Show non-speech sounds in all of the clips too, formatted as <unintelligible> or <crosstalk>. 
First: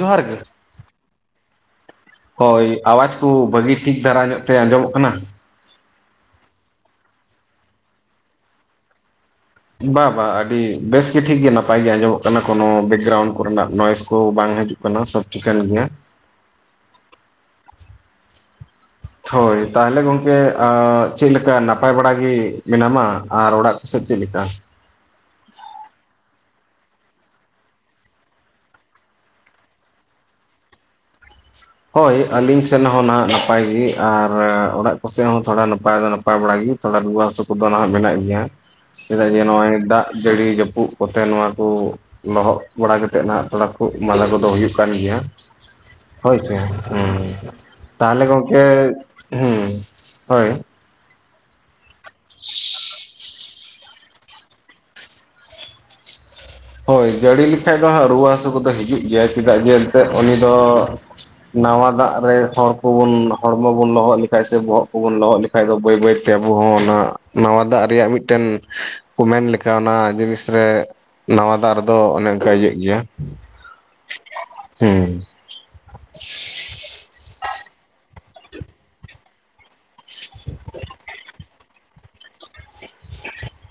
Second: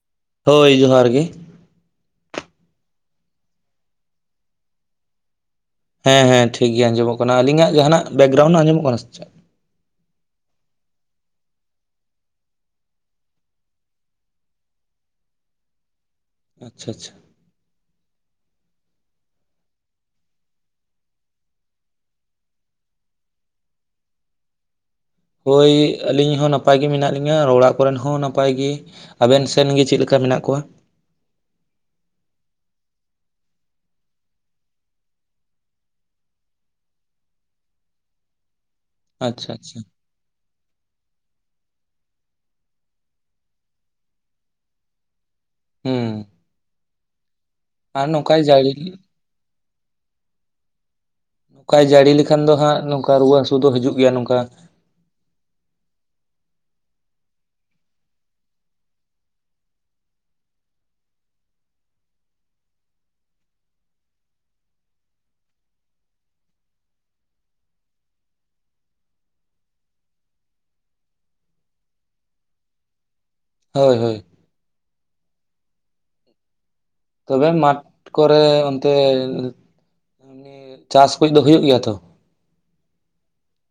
ᱡᱚᱦᱟᱨ ᱜᱮ ᱾ ᱦᱳᱭ ᱡᱚᱦᱟᱨ ᱜᱮ ᱦᱳᱭ ᱟᱣᱟᱡ ᱠᱚ ᱵᱷᱟᱹᱜᱤ ᱴᱷᱤᱠ ᱫᱷᱟᱨᱟ ᱧᱚᱜ ᱛᱮ ᱟᱸᱡᱚᱢᱚᱜ ᱠᱟᱱᱟ᱾ ᱦᱮᱸ ᱦᱮᱸ ᱴᱷᱤᱠ ᱜᱮᱭᱟ ᱟᱸᱡᱚᱢᱚᱜ ᱠᱟᱱᱟ ᱾ ᱟᱹᱞᱤᱧᱟᱜ ᱡᱟᱦᱟᱱᱟᱜ ᱵᱮᱠᱜᱨᱟᱣᱩᱱᱰ ᱟᱸᱡᱚᱢᱚᱜ ᱠᱟᱱᱟ ᱥᱮ ᱪᱮᱫ? ᱵᱟ ᱵᱟᱝ ᱟᱹᱰᱤ ᱵᱮᱥ ᱜᱮ ᱴᱷᱤᱠ ᱜᱮ ᱱᱟᱯᱟᱭ ᱜᱮ ᱟᱸᱡᱚᱢᱚᱜ ᱠᱟᱱᱟ ᱠᱳᱱᱚ ᱵᱮᱠᱜᱨᱩᱱᱰ ᱠᱚ ᱨᱮᱱᱟᱜ ᱱᱚᱭᱮᱥ ᱠᱚ ᱵᱟᱝ ᱦᱤᱡᱩᱜ ᱠᱟᱱᱟ ᱾ ᱠᱟᱱᱟ ᱥᱚᱵ ᱴᱷᱤᱠᱟᱹᱱ ᱜᱮᱭᱟ ᱾ ᱟᱪᱪᱷᱟ ᱟᱪᱪᱷᱟ ᱾ ᱦᱳᱭ ᱾ᱛᱟᱦᱚᱞᱮ ᱜᱚᱝᱠᱮ ᱟᱹᱻ ᱪᱮᱫ ᱞᱮᱠᱟ ᱱᱟᱯᱟᱭ ᱵᱟᱲᱟ ᱜᱮ ᱢᱮᱱᱟᱢᱟ? ᱟᱨ ᱚᱲᱟᱜ ᱠᱚᱥᱮᱫ ᱪᱮᱫ ᱞᱮᱠᱟ? ᱦᱳᱭ ᱾ ᱟᱹᱞᱤᱧ ᱦᱚᱸ ᱱᱟᱯᱟᱭ ᱜᱮ ᱢᱮᱱᱟᱜ ᱞᱤᱧᱟᱹ ᱾ ᱚᱲᱟᱜ ᱠᱚᱨᱮᱱ ᱦᱚᱸ ᱱᱟᱯᱟᱭ ᱜᱮ ᱾ ᱟᱵᱮᱱ ᱥᱮᱱ ᱜᱮ ᱪᱮᱫ ᱞᱮᱠᱟ ᱢᱮᱱᱟᱜ ᱠᱚᱣᱟ? ᱦᱳᱭ ᱾ ᱟᱹᱞᱤᱧ ᱥᱮᱱ ᱦᱚᱸ ᱱᱟᱦᱜ ᱱᱟᱯᱟᱭ ᱜᱮ᱾ ᱟᱨ ᱚᱲᱟᱜ ᱠᱚᱥᱮᱫ ᱦᱚᱸ ᱛᱷᱚᱲᱟ ᱱᱟᱯᱟᱭ ᱫᱚ ᱱᱟᱯᱟᱭ ᱵᱟᱲᱟ ᱜᱮ ᱾ ᱛᱷᱚᱲᱟ ᱨᱩᱣᱟᱹ ᱦᱟᱹᱥᱩ ᱠᱚᱫᱚ ᱱᱟᱜ ᱢᱮᱱᱟᱜ ᱜᱮᱭᱟ᱾ ᱪᱮᱫᱟ ᱡᱮ ᱟᱪᱪᱷᱟ ᱱᱚᱜᱼᱚᱭ ᱟᱪᱪᱷᱟ ᱫᱟᱜ ᱡᱟᱹᱲᱤ ᱡᱟᱹᱯᱩ ᱠᱚᱛᱮ ᱱᱚᱣᱟ ᱠᱚ ᱚᱱᱟ ᱦᱚᱜ ᱵᱟᱲᱟ ᱠᱟᱛᱮ ᱱᱟᱜ ᱛᱷᱚᱲᱟ ᱛᱷᱤᱜᱤ ᱢᱟᱫᱟ ᱠᱚᱫᱚ ᱦᱩᱭᱩᱜ ᱠᱟᱱ ᱜᱮᱭᱟ ᱾ ᱦᱮᱸ ᱾ ᱛᱟᱦᱚᱞᱮ ᱱᱚᱝᱠᱟᱭ ᱜᱚᱝᱠᱮ ᱡᱟᱹᱲᱤ ᱦᱮᱸ ᱦᱳᱭ ᱱᱚᱠᱟᱭ ᱡᱟᱹᱲᱤ ᱞᱮᱠᱷᱟᱱ ᱫᱚ ᱦᱟᱸᱜ ᱱᱚᱝᱠᱟ ᱨᱩᱣᱟᱹ ᱦᱟᱹᱥᱩ ᱫᱚ ᱦᱤᱡᱩᱜ ᱜᱮᱭᱟ ᱱᱚᱝᱠᱟ ᱾ ᱦᱳᱭ ᱡᱟᱹᱲᱤ ᱞᱮᱠᱷᱟᱡ ᱫᱚ ᱦᱟᱸᱜ ᱨᱩᱣᱟᱹ ᱦᱟᱹᱥᱩ ᱠᱚᱫᱚ ᱦᱤᱡᱩᱜ ᱜᱮᱭᱟ ᱪᱮᱫᱟᱜ ᱡᱮ ᱮᱱᱛᱮ ᱩᱱᱤ ᱫᱚ ᱱᱟᱣᱟ ᱫᱟᱜ ᱨᱮ ᱦᱚᱲ ᱠᱚᱵᱩᱱ ᱦᱚᱲᱢᱚ ᱵᱚᱱ ᱞᱚᱦᱚᱜ ᱞᱮᱠᱷᱟᱱ ᱥᱮ ᱵᱚᱦᱚᱜ ᱠᱚᱵᱚᱱ ᱞᱚᱦᱚᱜ ᱞᱮᱠᱷᱟᱱ ᱵᱟ ᱠᱷᱟᱡ ᱫᱚ ᱵᱟᱹᱭ ᱵᱟᱹᱭ ᱛᱮ ᱟᱵᱚ ᱦᱚᱸ ᱚᱱᱟ ᱱᱟᱣᱟ ᱫᱟᱜ ᱨᱮᱭᱟᱜ ᱢᱤᱫᱴᱟᱱ ᱠᱚ ᱢᱮᱱ ᱞᱮᱠᱷᱟᱱ ᱚᱱᱟ ᱡᱤᱱᱤᱥ ᱨᱮ ᱱᱟᱣᱟ ᱫᱟᱜ ᱨᱮᱫᱚ ᱚᱱᱮ ᱚᱱᱠᱟ ᱤᱭᱟᱹᱜ ᱜᱮᱭᱟ ᱾ ᱦᱳᱭ ᱦᱳᱭ ᱾ ᱦᱩᱸ ᱛᱚᱵᱮ ᱢᱟᱴ ᱠᱚᱨᱮ ᱚᱱᱛᱮ ᱮᱸᱻ ᱪᱟᱥ ᱠᱚ ᱫᱚ ᱦᱩᱭᱩᱜ ᱜᱮᱭᱟ ᱛᱚ ᱾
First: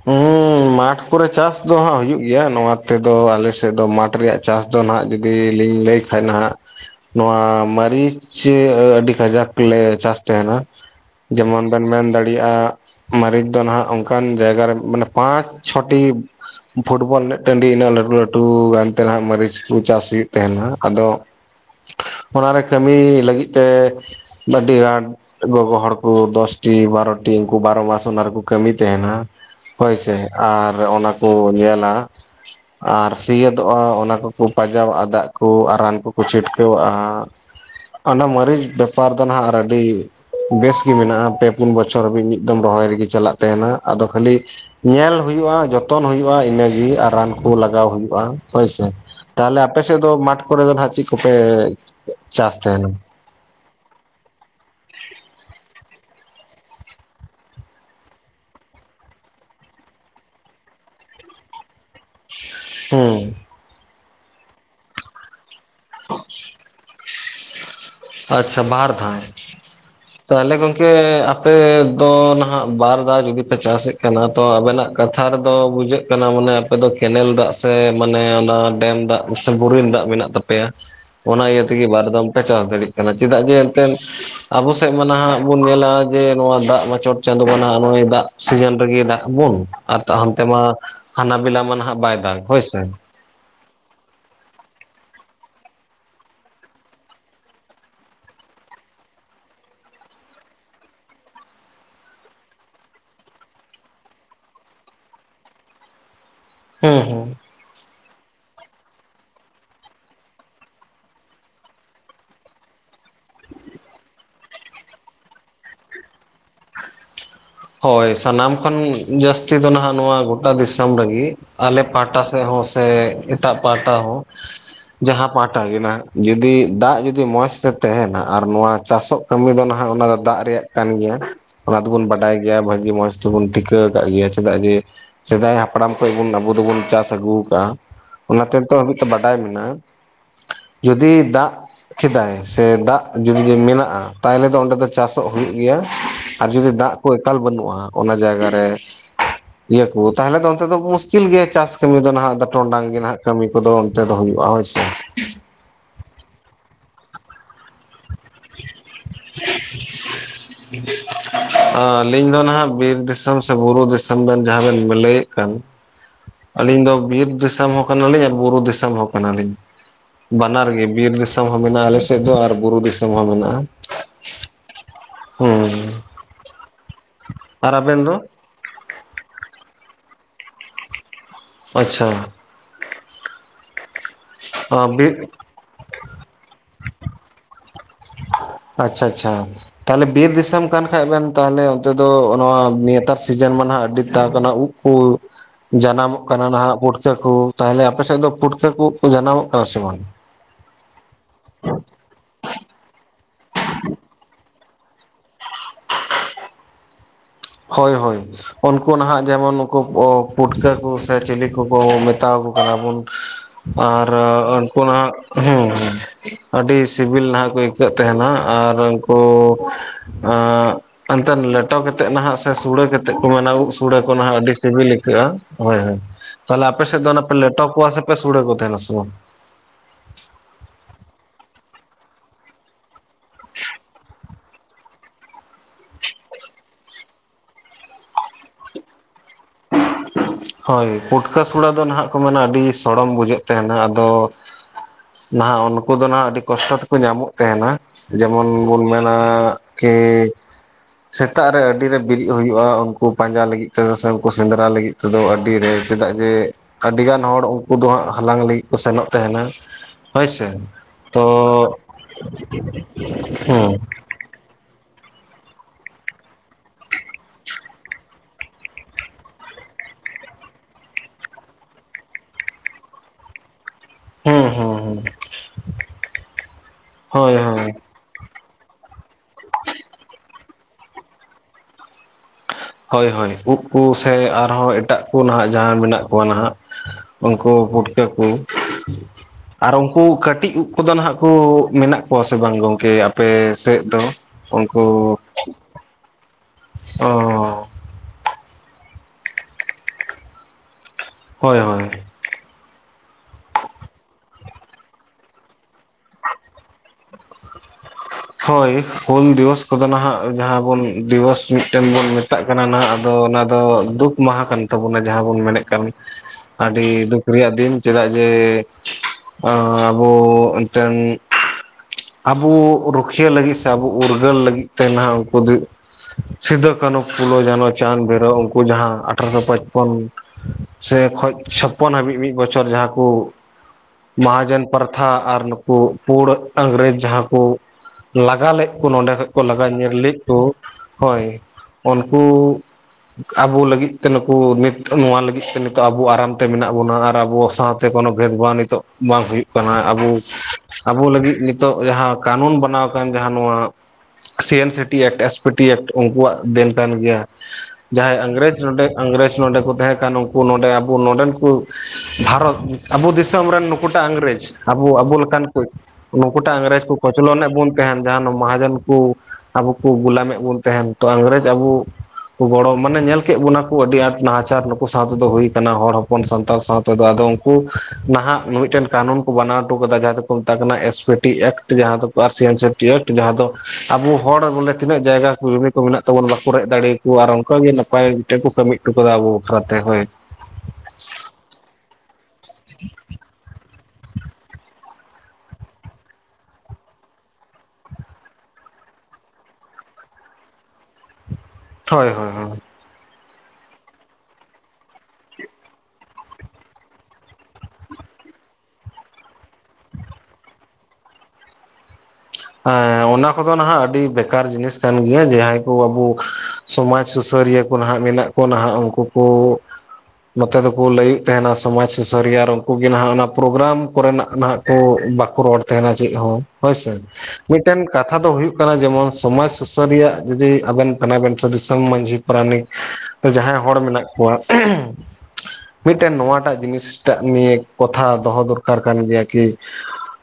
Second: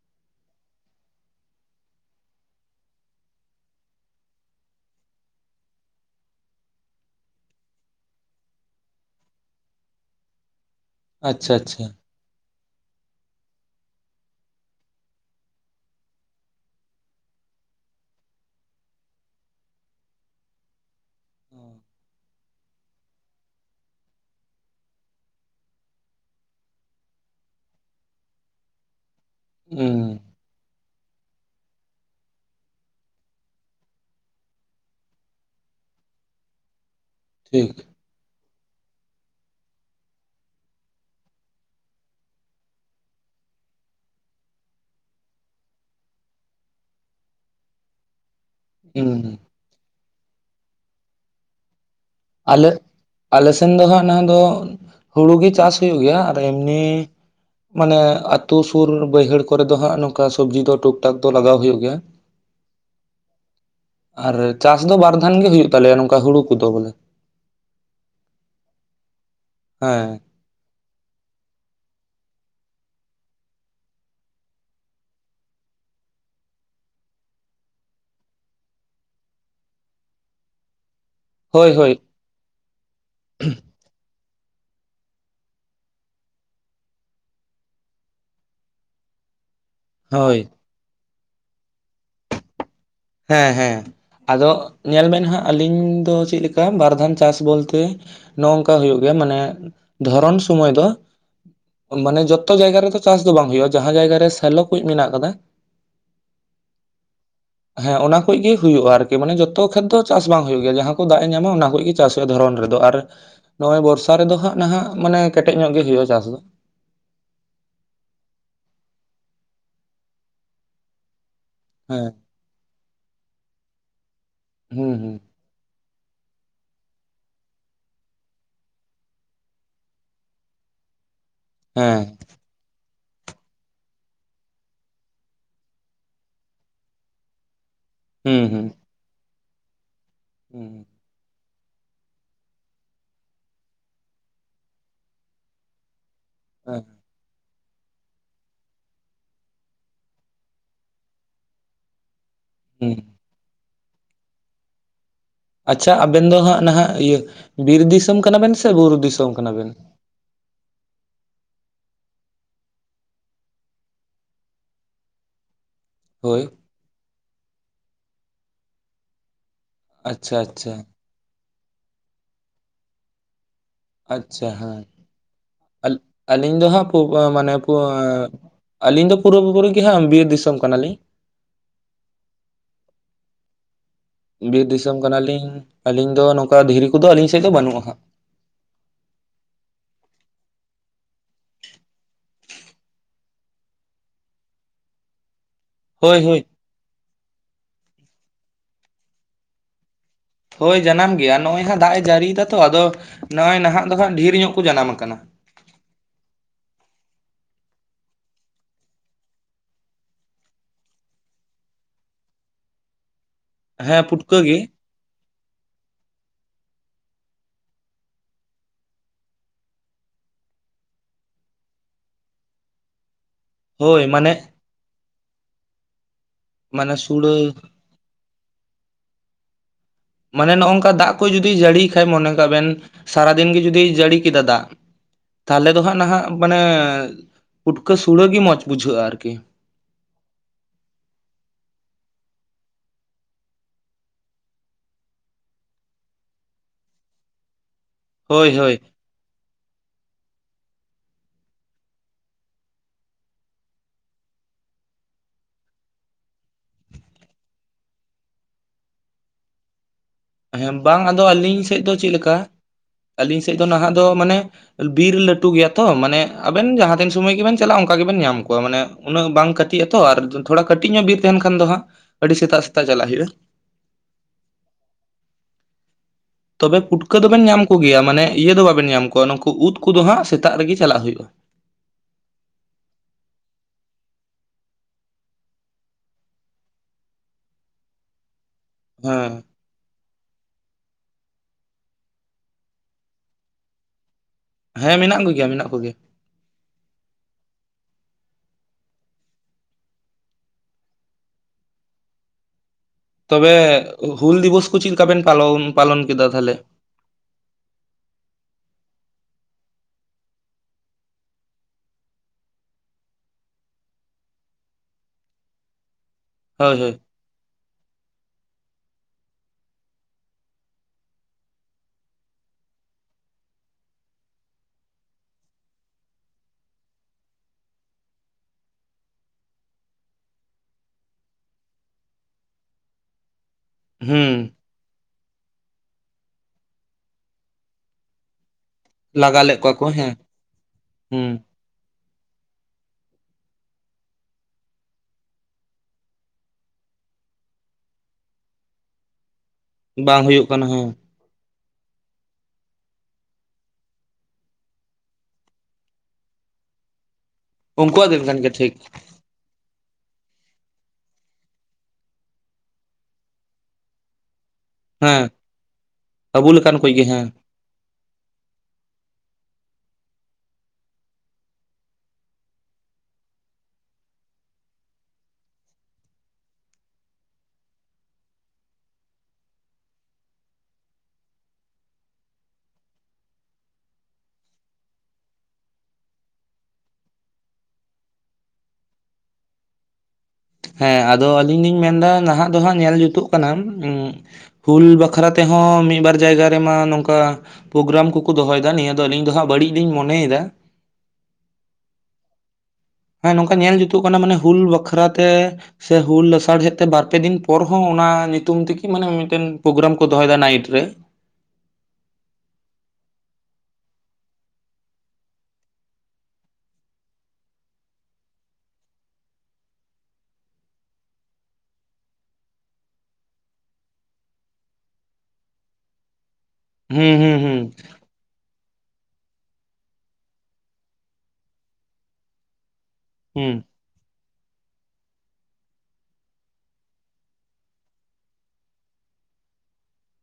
ᱦᱩᱸ ᱢᱟᱴᱷ ᱠᱚᱨᱮ ᱪᱟᱥ ᱫᱚ ᱦᱟᱸᱜ ᱦᱩᱭᱩᱜ ᱜᱮᱭᱟ ᱱᱚᱣᱟ ᱛᱮᱫᱚ ᱟᱞᱮ ᱥᱮᱫ ᱫᱚ ᱢᱟᱴᱷ ᱨᱮᱭᱟᱜ ᱪᱟᱥ ᱫᱚ ᱱᱟ ᱦᱟᱜ ᱡᱩᱫᱤ ᱞᱤᱧ ᱞᱟᱹᱭ ᱠᱷᱟᱡ ᱱᱟᱜ ᱾ ᱱᱚᱣᱟ ᱢᱟᱹᱨᱤᱪ ᱟᱹᱰᱤ ᱠᱟᱡᱟᱠ ᱞᱮ ᱪᱟᱥ ᱛᱟᱦᱮᱱᱟ ᱾ ᱟᱪᱪᱷᱟ ᱡᱮᱢᱚᱱ ᱵᱮᱱ ᱟᱪᱪᱷᱟ ᱢᱮᱱ ᱫᱟᱲᱮᱭᱟᱜᱼᱟ ᱢᱟᱹᱨᱤᱪ ᱫᱚ ᱱᱟᱦᱜ ᱚᱱᱠᱟᱱ ᱡᱟᱭᱜᱟ ᱨᱮ ᱢᱟᱱᱮ ᱯᱟᱸᱪ ᱪᱷᱚᱴᱤ ᱯᱷᱩᱴᱵᱚᱞ ᱮᱱᱮᱢ ᱴᱟᱺᱰᱤ ᱩᱱᱟᱹᱜ ᱞᱟᱹᱴᱩ ᱞᱟᱹᱴᱩ ᱜᱟᱱ ᱛᱮ ᱱᱟᱜ ᱢᱟᱹᱨᱤᱪ ᱠᱚ ᱪᱟᱹᱥ ᱦᱩᱭᱩᱜ ᱛᱟᱦᱮᱱᱟ᱾ ᱟᱫᱚ ᱚ ᱚᱱᱟ ᱨᱮ ᱠᱟᱹᱢᱤ ᱞᱟᱹᱜᱤᱫ ᱛᱮ ᱟᱹᱰᱤ ᱜᱟᱱ ᱜᱚᱜᱚ ᱦᱚᱲᱠᱳ ᱫᱚᱥᱴᱤ ᱵᱟᱨᱚᱴᱤ ᱩᱱᱠᱩ ᱵᱟᱨᱚ ᱢᱟᱥ ᱚᱱᱟ ᱨᱮᱠᱚ ᱠᱟᱹᱢᱤ ᱛᱟᱦᱮ-ᱟᱻ ᱾ ᱦᱳᱭ ᱥᱮ ᱦᱩᱸ ᱟᱨ ᱚᱱᱟ ᱠᱳ ᱧᱮᱞᱟ᱾ ᱟᱨ ᱥᱤᱭᱛᱚᱜᱼᱟ ᱚᱱᱟ ᱠᱩᱠᱩ ᱯᱟᱡᱟᱣᱟᱜᱼᱟ ᱫᱟᱜ ᱠᱩ ᱟᱨ ᱨᱟᱱ ᱠᱩᱠᱩ ᱪᱷᱤᱴᱠᱟᱹᱣᱟᱜᱼᱟ᱾ ᱴᱷᱤᱠ ᱚᱱᱟ ᱢᱟᱨᱟᱹᱨᱤᱪ ᱵᱮᱯᱟᱨ ᱫᱚ ᱱᱟᱦᱟᱜ ᱟᱨ ᱟᱹᱰᱤ ᱵᱮᱥ ᱜᱮ ᱢᱮᱱᱟᱜᱼᱟ ᱯᱮ ᱯᱩᱱ ᱵᱚᱪᱷᱚᱨ ᱦᱟᱹᱵᱤᱡ ᱢᱤᱫᱚᱢ ᱨᱚᱦᱚᱭ ᱨᱮᱜᱮ ᱪᱟᱞᱟᱜ ᱛᱟᱦᱮᱱᱟ, ᱟᱫᱚ ᱠᱷᱟᱹᱞᱤ ᱧᱮᱞ ᱦᱩᱭᱩᱜᱼᱟ ᱡᱚᱛᱚᱱ ᱦᱩᱭᱩᱜᱼᱟ ᱤᱱᱟᱹᱜᱤ ᱟᱨ ᱨᱟᱱ ᱠᱚ ᱞᱟᱜᱟᱣ ᱦᱩᱭᱩᱜᱼᱟ᱾ ᱦᱳᱭ ᱥᱮ ᱦᱩᱸ ᱛᱟᱦᱚᱞᱮ ᱟᱯᱮ ᱥᱮᱫ ᱫᱚ ᱢᱟᱴ ᱠᱚᱨᱮ ᱫᱚ ᱱᱟᱦᱟᱜ ᱪᱤᱜ ᱠᱚᱯᱮ ᱪᱟᱥ ᱟᱞᱮ ᱛᱟᱦᱮᱱᱟ ᱟᱞᱮᱥᱮᱱ ᱫᱚ ᱦᱟᱸᱜ ᱱᱟᱣᱟ ᱫᱚ ᱦᱩᱲᱩ ᱜᱮ ᱪᱟᱥ ᱦᱩᱭᱩᱜ ᱜᱮᱭᱟ ᱟᱨ ᱮᱢᱱᱤ ᱢᱟᱱᱮ ᱟᱛᱩ ᱥᱩᱨ ᱵᱟᱹᱭᱦᱟᱹᱲ ᱠᱚᱨᱮ ᱫᱚ ᱦᱟᱸᱜ ᱱᱚᱝᱠᱟ ᱥᱚᱵᱡᱤ ᱫᱚ ᱴᱩᱠ ᱴᱟᱠ ᱫᱚ ᱞᱟᱜᱟᱣ ᱦᱩᱭᱩᱜ ᱜᱮᱭᱟ᱾ ᱦᱳᱭ ᱾ ᱟᱨ ᱪᱟᱥ ᱫᱚ ᱵᱟᱨ ᱫᱷᱟᱫ ᱜᱮ ᱦᱩᱭᱩᱜ ᱛᱟᱞᱮᱭᱟ ᱱᱚᱝᱠᱟ ᱦᱩᱲᱩ ᱠᱚᱫᱚ ᱵᱚᱞᱮ ᱾ ᱟᱪᱪᱷᱟ ᱵᱟᱨ ᱫᱷᱟᱣ᱾ ᱦᱮᱸ᱾ ᱛᱟᱦᱟᱞᱮ ᱜᱚᱝᱠᱮ ᱟᱯᱮ ᱫᱚ ᱱᱟᱦᱟᱜ ᱵᱟᱨ ᱫᱷᱟ ᱡᱩᱫᱤ ᱯᱮ ᱪᱟᱥᱮᱜ ᱠᱟᱱᱟ᱾ ᱛᱚ ᱟᱵᱮᱱᱟᱜ ᱠᱟᱛᱷᱟ ᱨᱮᱫᱚ ᱵᱩᱡᱷᱟᱹᱜ ᱠᱟᱱᱟ ᱢᱟᱱᱮ ᱟᱯᱮ ᱫᱚ ᱠᱮᱱᱮᱞ ᱫᱟᱜ ᱥᱮ ᱢᱟᱱᱮ ᱚᱱᱟ ᱰᱮᱢ ᱫᱟᱜ ᱵᱚᱨᱤᱱ ᱫᱟᱜ ᱢᱮᱱᱟᱜ ᱛᱟᱯᱮᱭᱟ ᱚᱱᱟ ᱤᱭᱟᱹ ᱦᱳᱭ ᱛᱮᱜᱮ ᱦᱳᱭ ᱵᱟᱨᱫᱷᱟ ᱯᱮ ᱪᱟᱥ ᱫᱟᱲᱮᱭᱟᱜ ᱠᱟᱱᱟ ᱪᱮᱫᱟᱜ ᱡᱮ <unintelligible> ᱟᱵᱚ ᱥᱮᱜ ᱢᱟ ᱱᱟᱦᱟᱜ ᱵᱚᱱ ᱧᱮᱞᱟ ᱡᱮ ᱱᱚᱣᱟ ᱫᱟᱜ ᱢᱟᱪᱚᱴ ᱪᱟᱸᱫᱳ ᱵᱚᱸᱜᱟ ᱱᱚᱜᱼᱚᱭ ᱫᱟᱜ ᱥᱤᱡᱤᱱ ᱨᱮᱜᱮ ᱫᱟᱜ ᱵᱚᱱ ᱾ ᱟᱨ ᱦᱳᱭ ᱛᱟᱦᱟᱱᱛᱮ ᱢᱟ ᱦᱟᱱᱟ ᱵᱮᱞᱟ ᱢᱟ ᱱᱟᱦᱟᱜ ᱵᱟᱭ ᱫᱟᱜᱽ ᱦᱳᱭ ᱥᱮ᱾ ᱦᱮᱸ ᱦᱮᱸ ᱟᱫᱚ ᱧᱮᱞ ᱵᱮᱱ ᱦᱟᱜ ᱟᱹᱞᱤᱧ ᱫᱚ ᱪᱮᱫ ᱞᱮᱠᱟ ᱵᱟᱨᱫᱷᱟᱢ ᱪᱟᱥ ᱵᱚᱞᱛᱮ ᱱᱚᱝᱠᱟ ᱦᱩᱭᱩᱜ ᱜᱮᱭᱟ ᱢᱟᱱᱮ ᱫᱷᱚᱨᱚᱱ ᱥᱚᱢᱚᱭ ᱫᱚ ᱢᱟᱱᱮ ᱡᱚᱛᱛᱚ ᱡᱟᱭᱜᱟ ᱨᱮᱫᱚ ᱪᱟᱥ ᱫᱚ ᱵᱟᱝ ᱦᱳᱭᱚᱜᱼᱟ, ᱡᱟᱦᱟᱸ ᱡᱟᱭᱜᱟ ᱨᱮ ᱥᱮᱞᱚ ᱠᱩᱡ ᱢᱮᱱᱟᱜ ᱟᱠᱟᱫᱟ ᱦᱩᱸ ᱦᱩᱸ ᱦᱮᱸ ᱚᱱᱟ ᱠᱷᱚᱡ ᱜᱤ ᱦᱩᱭᱩᱜᱼᱟ ᱟᱨᱠᱤ ᱢᱟᱱᱮ ᱡᱚᱛᱚ ᱠᱷᱮᱛ ᱫᱚ ᱪᱟᱥ ᱵᱟᱝ ᱦᱩᱭᱩᱜ ᱜᱮᱭᱟ ᱡᱟᱦᱟᱸ ᱠᱚ ᱫᱟᱜ ᱮ ᱧᱟᱢᱟ ᱚᱱᱟ ᱠᱷᱚᱡ ᱜᱤ ᱪᱟᱥ ᱨᱮ ᱫᱷᱚᱨᱚᱱ ᱨᱮᱫᱚ ᱟᱨ ᱱᱚᱜᱼᱚᱭ ᱵᱚᱨᱥᱟ ᱨᱮᱫᱚ ᱦᱟᱸᱜ ᱱᱟᱦᱟᱜ ᱢᱟᱱᱮ ᱠᱮᱴᱮᱡ ᱧᱚᱜ ᱜᱮ ᱦᱳᱭᱳᱼᱟ ᱪᱟᱥ ᱫᱚ ᱾ ᱦᱳᱭ ᱥᱟᱱᱟᱢ ᱠᱷᱚᱱ ᱡᱟᱹᱥᱛᱤ ᱫᱚ ᱱᱟᱦᱟᱜ ᱱᱚᱣᱟ ᱜᱚᱴᱟ ᱫᱤᱥᱚᱢ ᱨᱮᱜᱤ ᱟᱞᱮ ᱦᱮᱸ ᱯᱟᱦᱴᱟ ᱥᱮ ᱛᱮ ᱦᱚᱸ ᱥᱮ ᱮᱴᱟᱜ ᱯᱟᱦᱴᱟ ᱦᱚᱸ ᱦᱩᱸ ᱦᱩᱸ ᱡᱟᱦᱟᱸ ᱯᱟᱦᱴᱟ ᱜᱮ ᱱᱟᱦᱟᱜ ᱡᱩᱫᱤ ᱫᱟᱜ ᱡᱩᱫᱤ ᱢᱚᱸᱥ ᱛᱮ ᱛᱟᱦᱮᱱᱟ ᱟᱨ ᱱᱚᱣᱟ ᱪᱟᱥᱚᱜ ᱠᱟᱹᱢᱤ ᱫᱚ ᱱᱟᱦᱟᱜ ᱚᱱᱟ ᱫᱚ ᱫᱟᱜ ᱨᱮᱭᱟᱜ ᱠᱟᱱ ᱜᱮᱭᱟ ᱚᱱᱟ ᱦᱮᱸ ᱫᱚᱵᱚᱱ ᱵᱟᱰ ᱵᱷᱟᱹᱜᱤ ᱢᱚᱸᱡᱽ ᱛᱮᱵᱚᱱ ᱴᱷᱤᱠᱟᱹ ᱟᱠᱟᱜ ᱜᱮᱭᱟ ᱪᱮᱫᱟᱜ ᱡᱮ ᱥᱮᱫᱟᱭ ᱦᱟᱯᱲᱟᱢ ᱠᱷᱚᱡ ᱵᱩᱱ ᱟᱵᱩ ᱫᱩᱵᱩᱱ ᱪᱟᱥ ᱟᱹᱜᱩᱣ ᱠᱟᱜᱼᱟ᱾ ᱦᱩᱸ ᱚᱱᱟᱛᱮ ᱦᱩᱸ ᱱᱤᱛᱚᱜ ᱦᱟᱹᱵᱤᱡ ᱵᱟᱰᱟᱭ ᱢᱮᱱᱟᱜᱼᱟ᱾ ᱦᱩᱸ᱾ ᱡᱩᱫᱤ ᱫᱟᱜ ᱠᱮᱫᱟᱭ ᱥᱮ ᱫᱟᱜ ᱡᱩᱫᱤ ᱜᱮ ᱢᱮᱱᱟᱜᱼᱟ ᱛᱟᱭᱞᱮ ᱫᱚ ᱚᱸᱰᱮ ᱫᱚ ᱪᱟᱥᱚᱜ ᱦᱩᱭᱩᱜ ᱜᱮᱭᱟ᱾ ᱟᱨ ᱡᱩᱫᱤ ᱦᱮᱸ ᱫᱟᱜ ᱠᱚ ᱮᱠᱟᱞ ᱵᱟᱹᱱᱩᱜᱼᱟ ᱚᱱᱟ ᱡᱟᱭᱜᱟ ᱨᱮ ᱤᱭᱟᱹ ᱠᱳ ᱛᱟᱦᱟᱞᱮ ᱫᱚ ᱚᱱᱛᱮ ᱫᱚ ᱢᱩᱥᱠᱤᱞ ᱜᱮᱭᱟ ᱪᱟᱥ ᱠᱟᱹᱢᱤ ᱫᱚ ᱱᱟᱦᱟᱜ ᱫᱟ ᱴᱚᱸᱰᱟᱝ ᱦᱩᱸ ᱜᱮ ᱱᱟᱦᱟᱜ ᱠᱟᱹᱢᱤ ᱠᱚᱫᱚ ᱚᱱᱛᱮ ᱫᱚ ᱦᱩᱭᱩᱜᱼᱟ ᱦᱳᱭ ᱥᱮ᱾ ᱟᱪᱪᱷᱟ ᱟᱵᱮᱱ ᱫᱚ ᱦᱟᱸᱜ ᱱᱟᱦᱟᱜ ᱤᱭᱟᱹ, ᱵᱤᱨ ᱫᱤᱥᱚᱢ ᱠᱟᱱᱟ ᱵᱮᱱ ᱥᱮ, ᱵᱩᱨᱩ ᱫᱤᱥᱚᱢ ᱠᱟᱱᱟ ᱵᱮᱱ? ᱟᱹᱞᱤᱧ ᱫᱚ ᱱᱟᱦᱟᱜ ᱵᱤᱨ ᱫᱤᱥᱚᱢ ᱥᱮ ᱵᱩᱨᱩ ᱫᱤᱥᱚᱢ ᱵᱮᱱ ᱡᱟᱦᱟᱸ ᱵᱮᱱ ᱞᱟᱹᱭᱮᱜ ᱠᱟᱱ᱾ ᱦᱳᱭ᱾ ᱟᱹᱞᱤᱧ ᱫᱚ ᱵᱤᱨ ᱫᱤᱥᱚᱢ ᱦᱚᱸ ᱠᱟᱱᱟᱞᱤᱧ ᱟᱨ ᱵᱩᱨᱩ ᱫᱤᱥᱚᱢ ᱦᱚᱸ ᱠᱟᱱᱟᱞᱤᱧ ᱟᱪᱪᱷᱟ ᱵᱟᱱᱟᱨ ᱟᱪᱪᱷᱟ ᱜᱮ ᱵᱤᱨ ᱫᱤᱥ ᱛᱚᱢ ᱦᱚᱸ ᱢᱮᱱᱟᱜᱼᱟ ᱟᱞᱮ ᱥᱮᱜ ᱫᱚ ᱟᱨ ᱵᱩᱨᱩ ᱫᱤᱥᱚᱢ ᱦᱚᱸ ᱢᱮᱱᱟᱜᱼᱟ᱾ ᱟᱪᱪᱷᱟ ᱦᱮᱸ ᱦᱩᱸ ᱟᱹᱞᱤᱧ ᱫᱚ ᱦᱟᱸᱜ ᱯᱩᱵ ᱢᱟᱱᱮ ᱟᱨ ᱯᱳ ᱟᱵᱮᱱ ᱫᱚ ᱟᱹᱞᱤᱧ ᱫᱚ ᱯᱩᱨᱟ ᱯᱩᱨᱤ ᱜᱮ ᱦᱟᱜ ᱵᱤᱨ ᱫᱤᱥᱚᱢ ᱜᱮ ᱠᱟᱱᱟ ᱞᱤᱧ᱾ ᱟᱪᱪᱷᱟ ᱵᱤᱨ ᱫᱤᱥᱚᱢ ᱵᱤᱨ ᱠᱟᱱᱟᱞᱤᱧ ᱟᱹᱞᱤᱧ ᱫᱚ ᱱᱚᱝᱠᱟ ᱫᱷᱤᱨᱤ ᱠᱚᱫᱚ ᱟᱹᱞᱤᱧ ᱥᱮᱫ ᱫᱚ ᱵᱟᱹᱱᱩᱜᱼᱟ ᱦᱟᱸᱜ᱾ ᱟᱪᱪᱷᱟ ᱟᱪᱪᱷᱟ᱾ ᱛᱟᱦᱚᱞᱮ ᱵᱤᱨ ᱫᱤᱥᱚᱢ ᱠᱟᱱ ᱠᱷᱟᱡ ᱵᱮᱱ ᱛᱟᱦᱚᱞᱮ ᱚᱱᱛᱮ ᱫᱚ ᱱᱚᱣᱟ ᱱᱮᱛᱟᱨ ᱥᱤᱡᱤᱱ ᱢᱟ ᱦᱟᱸᱜ ᱟᱹᱰᱤ ᱛᱟᱠ ᱚᱱᱟ ᱩᱵ ᱦᱚᱸ ᱦᱳᱭ ᱡᱟᱱᱟᱢᱚᱜ ᱦᱳᱭ ᱠᱟᱱᱟ ᱱᱟᱦᱟᱜ ᱯᱩᱴᱠᱟᱹ ᱠᱚ᱾ ᱛᱟᱦᱞᱮ ᱟᱯᱮ ᱥᱮᱫ ᱫᱚ ᱯᱩᱴᱠᱟᱹ ᱠᱚ ᱡᱟᱱᱟᱢᱚᱜ ᱠᱟᱱᱟ ᱥᱮ ᱵᱟᱝ? ᱦᱳᱭ ᱡᱟᱱᱟᱢ ᱜᱮᱭᱟ ᱱᱚᱜ ᱚᱭ ᱦᱟᱜ ᱫᱟᱜ ᱮ ᱡᱟᱹᱨᱤ ᱫᱟ ᱛᱚ ᱟᱫᱚ ᱱᱚᱜ ᱚᱭ ᱱᱟᱦᱟᱜ ᱫᱚ ᱦᱟᱸᱜ ᱰᱷᱮᱨ ᱧᱚᱜ ᱠᱚ ᱡᱟᱱᱟᱢ ᱟᱠᱟᱱᱟ᱾ ᱦᱳᱭ ᱦᱳᱭ ᱩᱱᱠᱩ ᱱᱟᱦᱟᱜ ᱡᱮᱢᱚᱱ ᱩᱱᱠᱩ ᱯᱩᱴᱠᱟᱹ ᱠᱚ ᱥᱮ ᱪᱮᱞᱮ ᱠᱚᱠᱚ ᱢᱮᱛᱟᱣᱠᱚ ᱠᱟᱱᱟ ᱵᱚᱱ᱾ ᱦᱮᱸ ᱟᱨ ᱯᱩᱴᱠᱟᱹ ᱜᱮ ᱩᱱᱠᱩ ᱱᱟᱜ ᱦᱩᱸ ᱟᱹᱰᱤ ᱥᱤᱵᱤᱞ ᱱᱟᱦᱟᱜ ᱠᱚ ᱟᱹᱭᱠᱟᱹᱜ ᱛᱟᱦᱮᱱᱟ ᱟᱨ ᱩᱱᱠᱩ <inaudible> ᱞᱮᱴᱚ ᱜᱮ ᱛᱮ ᱱᱟᱦᱟᱜ ᱥᱮ ᱥᱩᱲᱟᱹ ᱠᱟᱛᱮ ᱠᱚ ᱢᱮᱱᱟ ᱩᱫ ᱥᱩᱲᱟᱹ ᱦᱳᱭ ᱠᱚ ᱢᱟᱱᱮ ᱱᱟᱦᱟᱜ ᱟᱹᱰᱤ ᱥᱤᱵᱤᱞ ᱟᱹᱭᱠᱟᱹᱜᱼᱟ ᱾ ᱦᱳᱭ ᱦᱳᱭ ᱛᱟᱦᱚᱞᱮ ᱟᱯᱮ ᱢᱟᱱᱮ ᱥᱮᱫ ᱫᱚ ᱚᱱᱮ ᱯᱮ ᱥᱩᱲᱟᱹ ᱞᱮᱴᱚ ᱠᱚᱣᱟ ᱥᱮ ᱯᱮ ᱥᱩᱲᱟᱹ ᱠᱚ ᱛᱟᱦᱮᱱᱟ ᱥᱮ ᱵᱟᱝ? ᱢᱟᱱᱮ ᱱᱚᱼᱚᱱᱚᱝᱠᱟ ᱫᱟᱜ ᱠᱚ ᱡᱩᱫᱤ ᱡᱟᱹᱲᱤᱭ ᱠᱷᱟᱡ ᱢᱚᱱᱮ ᱠᱟᱜ ᱵᱮᱱ ᱥᱟᱨᱟ ᱫᱤᱱ ᱜᱮ ᱡᱩᱫᱤ ᱡᱟᱹᱲᱤ ᱠᱮᱫᱟ ᱫᱟᱜ ᱛᱟᱦᱚᱞᱮ ᱫᱚ ᱦᱟᱸᱜ ᱱᱟᱦᱟᱜ ᱢᱟᱱᱮ ᱯᱩᱴᱠᱟᱹ ᱥᱩᱲᱟᱹ ᱜᱮ ᱢᱚᱸᱡᱽ ᱵᱩᱡᱷᱟᱹᱜᱼᱟ ᱟᱨᱠᱤ᱾ <inaudible> ᱦᱳᱭ ᱯᱩᱴᱠᱟᱹ ᱥᱩᱲᱟᱹ ᱫᱚ ᱱᱟᱦᱟᱜ ᱠᱚ ᱢᱮᱱᱟ ᱟᱹᱰᱤ ᱥᱚᱲᱚᱢ ᱵᱩᱡᱷᱟᱹᱜ ᱛᱟᱦᱮᱱᱟ ᱟᱫᱚ ᱱᱟᱦᱟᱜ ᱩᱱᱠᱩ ᱫᱚ ᱱᱟᱜ ᱟᱹᱰᱤ ᱠᱚᱥᱴᱚ ᱛᱮᱠᱚ ᱧᱟᱢᱚᱜ ᱛᱟᱦᱮᱱᱟ ᱡᱮᱢᱚᱱ ᱦᱳᱭ ᱦᱳᱭ ᱵᱚᱱ ᱢᱮᱱ <unintelligible> ᱥᱮᱛᱟᱜ ᱨᱮ ᱟᱹᱰᱤ ᱨᱮ ᱵᱤᱨᱮᱫ ᱦᱩᱭᱩᱜᱼᱟ ᱩᱱᱠᱩ ᱯᱟᱸᱡᱟ ᱞᱟᱹᱜᱤᱫ ᱛᱮᱫᱚ ᱥᱮ ᱠᱚ ᱥᱮᱸᱫᱽᱨᱟ ᱞᱟᱹᱜᱤᱫ ᱛᱮᱫᱚ ᱟᱹᱰᱤ ᱜᱮ ᱪᱮᱫᱟᱜ ᱡᱮ ᱟᱹᱰᱤ ᱜᱟᱱ ᱦᱚᱲ ᱩᱱᱠᱩ ᱫᱚ ᱦᱟᱸᱜ ᱦᱟᱞᱟᱝ ᱞᱟᱹᱜᱤᱫ ᱠᱚ ᱥᱮᱱᱚᱜ ᱛᱟᱦᱮᱱᱟ᱾ ᱦᱳᱭᱥᱮ ᱦᱮᱸ ᱵᱟᱝ ᱟᱫᱚ ᱛᱚ ᱟᱹᱞᱤᱧ ᱥᱮᱫ ᱫᱚ ᱪᱤᱫ ᱞᱮᱠᱟ ᱟᱞᱤᱧ ᱥᱮᱫ ᱫᱚ ᱦᱩᱸ ᱱᱟᱦᱟᱜ ᱫᱚ ᱢᱟᱱᱮ ᱵᱤᱨ ᱞᱟᱹᱴᱩ ᱜᱮᱭᱟ ᱛᱚ ᱢᱟᱱᱮ ᱟᱵᱮᱱ ᱡᱟᱦᱟᱸ ᱛᱤᱱ ᱥᱩᱢᱟᱹᱭ ᱜᱮᱵᱮᱱ ᱪᱟᱞᱟᱜᱼᱟ ᱚᱱᱠᱟ ᱜᱮᱵᱮᱱ ᱧᱟᱢ ᱠᱚᱣᱟ ᱢᱟᱱᱮ ᱩᱱᱟᱹᱜ ᱵᱟᱝ ᱠᱟᱹᱴᱤᱡ ᱟᱛᱚ ᱟᱨ ᱛᱷᱚᱲᱟ ᱠᱟᱹᱴᱤᱡ ᱧᱚᱜ ᱵᱤᱨ ᱛᱟᱦᱮᱱ ᱠᱷᱟᱱ ᱫᱚ ᱦᱟᱸᱜ ᱟᱹᱰᱤ ᱥᱮᱛᱟᱜ ᱥᱮᱛᱟᱜ ᱪᱟᱞᱟᱜ ᱦᱩᱭᱩᱜᱼᱟ᱾ ᱦᱚᱸ ᱦᱚᱸ ᱦᱚᱸ ᱛᱚᱵᱮ ᱯᱩᱴᱠᱟᱹ ᱦᱳᱭ ᱫᱚᱵᱮᱱ ᱧᱟᱢ ᱦᱳᱭ ᱠᱚᱜᱮᱭᱟ ᱢᱟᱱᱮ ᱤᱭᱟᱹ ᱫᱚ ᱵᱟᱵᱮᱱ ᱧᱟᱢ ᱠᱚᱣᱟ᱾ ᱱᱩᱠᱩ ᱩᱫ ᱠᱚᱫᱚ ᱦᱟᱸᱜ ᱥᱮᱛᱟᱜ ᱨᱮᱜᱮ ᱪᱟᱞᱟᱜ ᱦᱩᱭᱩᱜᱼᱟ᱾ ᱦᱳᱭ ᱦᱳᱭ ᱩᱫ ᱠᱚ ᱥᱮ ᱟᱨᱦᱚᱸ ᱮᱴᱟᱜ ᱠᱚ ᱱᱟᱦᱟᱜ ᱡᱟᱦᱟᱸ ᱢᱮᱱᱟᱜ ᱠᱚᱣᱟ ᱱᱟᱦᱟᱜ᱾ ᱩᱱᱠᱩ ᱯᱩᱴᱠᱟᱹ ᱠᱚ ᱦᱮᱸ ᱟᱨ ᱩᱱᱠᱩ ᱠᱟᱹᱴᱤᱡ ᱩᱫ ᱠᱚᱫᱚ ᱱᱟᱦᱟᱜ ᱠᱚ ᱢᱮᱱᱟᱜ ᱠᱚᱣᱟ ᱥᱮ ᱵᱟᱝ ᱜᱚᱝᱠᱮ ᱟᱯᱮ ᱥᱮᱫ ᱫᱚ? ᱦᱮᱸ ᱢᱮᱱᱟᱜ ᱠᱚᱜᱮᱭᱟ ᱢᱮᱱᱟᱜ ᱠᱚᱜᱮᱭᱟ ᱚᱻ ᱦᱳᱭ ᱦᱳᱭ, ᱛᱚᱵᱮ ᱦᱩᱞ ᱫᱤᱵᱚᱥ ᱠᱚ ᱪᱤᱫ ᱞᱤᱠᱟᱵᱮᱱ ᱯᱟᱞᱚᱢ ᱯᱟᱞᱚᱱ ᱠᱮᱫᱟ ᱛᱟᱦᱞᱮ? ᱦᱳᱭ ᱦᱩᱞ ᱫᱤᱵᱚᱥ ᱠᱚᱫᱚ ᱱᱟᱦᱟᱜ ᱡᱟᱦᱟᱸ ᱵᱚᱱ ᱫᱤᱵᱚᱥ ᱢᱤᱫᱴᱮᱱ ᱵᱚᱱ ᱢᱮᱛᱟᱜ ᱠᱟᱱᱟ ᱱᱟᱦᱟᱜ ᱟᱫᱚ ᱚᱱᱟ ᱫᱚ ᱫᱩᱠ ᱢᱟᱦᱟ ᱠᱟᱱ ᱛᱟᱵᱚᱱᱟ ᱡᱟᱦᱟᱸ ᱵᱚᱱ ᱢᱮᱱᱮᱫ ᱠᱟᱱ ᱦᱳᱭ ᱦᱳᱭ ᱟᱹᱰᱤ ᱫᱩᱠ ᱨᱮᱭᱟᱜ ᱫᱤᱱ ᱪᱮᱫᱟᱜ ᱡᱮ ᱟᱵᱚ ᱮᱱᱛᱮᱱ ᱟᱵᱚ ᱨᱩᱠᱷᱤᱭᱟᱹ ᱞᱟᱹᱜᱤᱫ ᱥᱮ ᱟᱵᱚ ᱩᱨᱜᱟᱹᱞ ᱞᱟᱹᱜᱤᱫ ᱛᱮ ᱱᱟᱦᱟᱜ ᱩᱱᱠᱩ ᱫᱚ ᱥᱤᱫᱩ ᱠᱟᱹᱱᱩ ᱯᱷᱩᱞᱳ ᱡᱟᱱᱚ ᱪᱟᱸᱫᱽ ᱵᱷᱟᱭᱨᱳ ᱩᱱᱠᱩ ᱡᱟᱦᱟᱸ ᱟᱴᱷᱨᱚᱥᱚ ᱯᱟᱸᱪᱯᱚᱱ ᱥᱮ ᱠᱷᱚᱡ ᱪᱷᱟᱯᱚᱱ ᱦᱟᱹᱵᱤᱡ ᱢᱤᱫ ᱵᱚᱪᱷᱚᱨ ᱡᱟᱦᱟᱸ ᱠᱚ ᱦᱩᱸ ᱢᱟᱦᱟᱡᱚᱱ ᱯᱟᱨᱛᱷᱟ ᱟᱨ ᱱᱩᱠᱩ ᱯᱩᱲ ᱟᱹᱝᱨᱟᱹᱪ ᱡᱟᱸᱦᱟ ᱠᱚ ᱞᱟᱜᱟ ᱞᱮᱫ ᱩᱱᱠᱩ ᱱᱚᱸᱰᱮ ᱠᱷᱚᱡ ᱠᱚ ᱞᱮᱫ ᱞᱟᱜᱟ ᱠᱚᱣᱟ ᱧᱤᱨ ᱦᱮᱸ ᱞᱤᱫ ᱠᱩ ᱦᱳᱭ ᱦᱩᱸ ᱩᱱᱠᱩ ᱟᱵᱚ ᱞᱟᱹᱜᱤᱫ ᱛᱮ ᱱᱩᱠᱩ ᱱᱤᱛ ᱱᱚᱣᱟ ᱞᱟᱹᱜᱤᱫ ᱛᱮ ᱱᱤᱛᱚᱜ ᱟᱵᱚ ᱟᱨᱟᱢ ᱛᱮ ᱢᱮᱱᱟᱜ ᱵᱚᱱᱟ ᱟᱨ ᱟᱵᱚ ᱥᱟᱶ ᱛᱮ ᱠᱳᱱᱳ ᱵᱷᱮᱫᱽ ᱵᱷᱟ ᱱᱤᱛᱚᱜ ᱵᱟᱝ ᱦᱩᱭᱩᱜ ᱠᱟᱱᱟ ᱟᱵᱩ ᱵᱟᱝ ᱦᱩᱭᱩᱜ ᱠᱟᱱᱟ ᱦᱮᱸ ᱟᱵᱚ ᱞᱟᱹᱜᱤᱫ ᱱᱤᱛᱚᱜ ᱡᱟᱦᱟᱸ ᱠᱟᱹᱩᱱ ᱵᱟᱱᱟᱣ ᱟᱠᱟᱱ ᱡᱟᱦᱟᱸ ᱱᱚᱣᱟ᱾ C N city act S ᱯᱤᱴᱤ act ᱩᱱᱠᱩᱣᱟᱜ ᱫᱮᱱ ᱠᱟᱱ ᱜᱮᱭᱟ᱾ ᱩᱱᱠᱩᱣᱟᱜ ᱡᱟᱦᱟᱸᱭ ᱫᱤᱱ ᱠᱟᱱ ᱜᱮᱭᱟ ᱤᱝᱨᱮᱡᱽ ᱴᱷᱤᱠ ᱱᱚᱰᱮ ᱤᱝᱨᱮᱡᱽ ᱱᱚᱰᱮ ᱠᱚ ᱛᱟᱦᱮᱸᱠᱟᱱ ᱩᱱᱠᱩ ᱱᱚᱰᱮ ᱟᱵᱚ ᱱᱚᱰᱮᱱ ᱠᱚ ᱵᱷᱟᱨᱚᱛ ᱟᱵᱚ ᱫᱤᱥᱚᱢ ᱨᱮᱱ ᱱᱩᱠᱩᱴᱟᱜ ᱤᱝᱨᱮᱡᱽ ᱟᱵᱚ ᱟᱵᱚ ᱦᱮᱸ ᱞᱮᱠᱟᱱ ᱠᱚ ᱟᱵᱚ ᱱᱩᱠᱩᱴᱟᱜ ᱞᱮᱠᱟᱱ ᱤᱝᱨᱮᱡᱽ ᱠᱚ ᱜᱮ ᱦᱮᱸ ᱠᱚᱪᱞᱚᱱ ᱮᱫ ᱵᱚᱱ ᱛᱟᱦᱮᱸᱱ᱾ ᱡᱟᱦᱟᱸ ᱫᱚ ᱢᱟᱦᱟᱡᱚᱱ ᱠᱚ ᱟᱵᱚ ᱠᱚ ᱜᱩᱞᱟᱢ ᱮᱫ ᱵᱚᱱ ᱛᱟᱦᱮᱱ ᱛᱚ ᱤᱝᱨᱮᱡᱽ ᱟᱵᱚ ᱜᱚᱲᱚ ᱢᱟᱱᱮ ᱧᱮᱞ ᱠᱮᱫ ᱵᱚᱱᱟ ᱠᱚ ᱟᱹᱰᱤ ᱟᱸᱴ ᱱᱟᱦᱟᱪᱟᱨ ᱱᱩᱠᱩ ᱥᱟᱶᱛᱮ ᱫᱚ ᱦᱩᱭ ᱠᱟᱱᱟ᱾ ᱦᱚᱲ ᱦᱚᱯᱚᱱ ᱥᱟᱱᱛᱟᱲ ᱥᱟᱶ <inaudible> ᱟᱫᱚ ᱩᱱᱠᱩ ᱱᱟᱦᱟᱜ ᱱᱩᱭᱴᱷᱮᱱ ᱠᱟᱹᱱᱩᱱ ᱠᱚ ᱵᱟᱱᱟᱣ ᱦᱚᱴᱚ ᱠᱟᱫᱟ ᱡᱟᱦᱟᱸ ᱫᱚᱠᱚ ᱢᱮᱛᱟᱜ ᱠᱟᱱᱟ ᱮᱥ ᱮᱠᱴᱤ ᱮᱠᱴᱤ ᱡᱟᱦᱟᱸ ᱫᱚ <unintelligible> ᱡᱟᱦᱟᱸ ᱫᱚ ᱟᱵᱚ ᱦᱚᱲ ᱵᱚᱞᱮ ᱛᱤᱱᱟᱹᱜ ᱡᱟᱭᱜᱟ ᱠᱚ <inaudible> ᱢᱮᱱᱟᱜ ᱛᱟᱵᱚᱱ ᱵᱟᱠᱚ ᱨᱮᱡ ᱫᱟᱲᱮ ᱟᱠᱚᱣᱟ ᱟᱨ ᱚᱱᱠᱟᱜᱮ ᱱᱟᱯᱟᱭ ᱢᱤᱫᱴᱮᱡ ᱠᱚ ᱠᱟᱹᱢᱤ ᱦᱚᱴᱚ ᱟᱠᱟᱫᱟ ᱟᱵᱚ ᱵᱷᱟᱨᱚᱛ ᱨᱮ ᱦᱳᱭ ᱦᱮᱸ ᱟᱫᱚ ᱟᱞᱤᱧ ᱞᱤᱧ ᱢᱮᱱᱫᱟ ᱱᱟᱦᱟᱜ ᱫᱚ ᱦᱟᱸᱜ ᱧᱮᱞ ᱡᱩᱛᱩᱜ ᱠᱟᱱᱟ᱾ ᱩᱸ ᱦᱩᱞ ᱵᱟᱠᱷᱨᱟ ᱛᱮᱦᱚᱸ ᱢᱤᱫ ᱵᱟᱨ ᱡᱟᱭᱜᱟ ᱨᱮᱢᱟ ᱱᱚᱝᱠᱟ ᱯᱨᱳᱜᱨᱟᱢ ᱠᱚ ᱠᱚ ᱫᱚᱦᱚᱭᱮᱫᱟ ᱱᱤᱭᱟᱹ ᱫᱚ ᱟᱹᱞᱤᱧ ᱫᱚ ᱦᱟᱸᱜ ᱵᱟᱹᱲᱤᱡ ᱞᱤᱧ ᱢᱚᱱᱮᱭᱮᱫᱟ᱾ ᱦᱳᱭ ᱦᱳᱭ ᱦᱳᱭ ᱦᱮᱸ ᱱᱚᱝᱠᱟ ᱧᱮᱞ ᱡᱩᱛᱩᱜ ᱠᱟᱱᱟ ᱢᱟᱱᱮ ᱦᱩᱞ ᱵᱟᱠᱷᱨᱟ ᱛᱮ ᱥᱮ ᱦᱩᱞ ᱞᱟᱥᱟᱲ ᱦᱮᱫ ᱛᱮ ᱵᱟᱨᱯᱮ ᱫᱤᱱ ᱯᱚᱨ ᱦᱚᱸ ᱚᱱᱟ ᱧᱩᱛᱩᱢ ᱛᱤᱜᱮ ᱢᱟᱱᱮ ᱢᱤᱫᱴᱮᱱ ᱯᱨᱳᱜᱨᱟᱢ ᱠᱚ ᱫᱚᱦᱚᱭ ᱮᱫᱟ ᱱᱟᱭᱤᱴ ᱨᱮ ᱦᱮᱸ ᱚᱱᱟ ᱠᱚ ᱫᱚ ᱱᱟᱦᱟᱜ ᱟᱹᱰᱤ ᱵᱮᱠᱟᱨ ᱡᱤᱱᱤᱥ ᱠᱟᱱ ᱜᱮᱭᱟ ᱡᱟᱦᱟᱸᱭ ᱠᱚ ᱟᱵᱩ ᱥᱚᱢᱟᱡᱽ ᱥᱩᱥᱟᱹᱨᱤᱭᱟᱹ ᱠᱚ ᱱᱟᱦᱟᱜ ᱢᱮᱱᱟᱜ ᱠᱚ ᱱᱟᱦᱟᱜ ᱩᱱᱠᱩ ᱠᱚ ᱱᱚᱛᱮ ᱫᱚ ᱠᱚ ᱞᱟᱹᱭᱮᱫ ᱛᱟᱦᱮᱱ-ᱟ ᱥᱚᱢᱟᱡᱽ ᱥᱩᱥᱟᱹᱨᱤᱭᱟᱹ ᱟᱨ ᱩᱱᱠᱩ ᱜᱮ ᱱᱟᱦᱟᱜ ᱚᱱᱟ ᱯᱨᱳᱜᱨᱟᱢ ᱠᱚᱨᱮ ᱱᱟᱜ ᱱᱟᱦᱟᱜ ᱠᱚ ᱵᱟᱠᱚ ᱨᱚᱲ ᱛᱟᱦᱮᱱ-ᱟ ᱪᱮᱫ ᱦᱚᱸ ᱦᱳᱭᱥᱮ ᱦᱩᱸ ᱦᱩᱸ ᱦᱩᱸ ᱢᱤᱫᱴᱮᱱ ᱠᱟᱛᱷᱟ ᱫᱚ ᱦᱩᱭᱩᱜ ᱠᱟᱱᱟ ᱡᱮᱢᱚᱱ ᱥᱚᱢᱟᱡᱽ ᱥᱩᱥᱟᱹ ᱨᱮᱭᱟᱜ ᱡᱩᱫᱤ ᱟᱵᱮᱱ ᱠᱟᱱᱟ ᱵᱮᱱᱥᱮ ᱫᱤᱥᱚᱢ ᱢᱟᱺᱡᱷᱤ ᱯᱟᱨᱟᱱᱤᱠ ᱦᱳᱭ ᱦᱩᱸ ᱡᱟᱦᱟᱸᱭ ᱦᱚᱲ ᱢᱮᱱᱟᱜ ᱠᱚᱣᱟ ᱮᱸ ᱦᱮᱸ ᱢᱤᱫᱴᱮᱱ ᱱᱚᱣᱟ ᱴᱟᱜ ᱡᱤᱱᱤᱥ ᱴᱟᱜ ᱱᱤᱭᱮ ᱠᱟᱛᱷᱟ ᱫᱚᱦᱚ ᱫᱚᱨᱠᱟᱨ ᱠᱟᱱ ᱜᱮᱭᱟ ᱠᱤ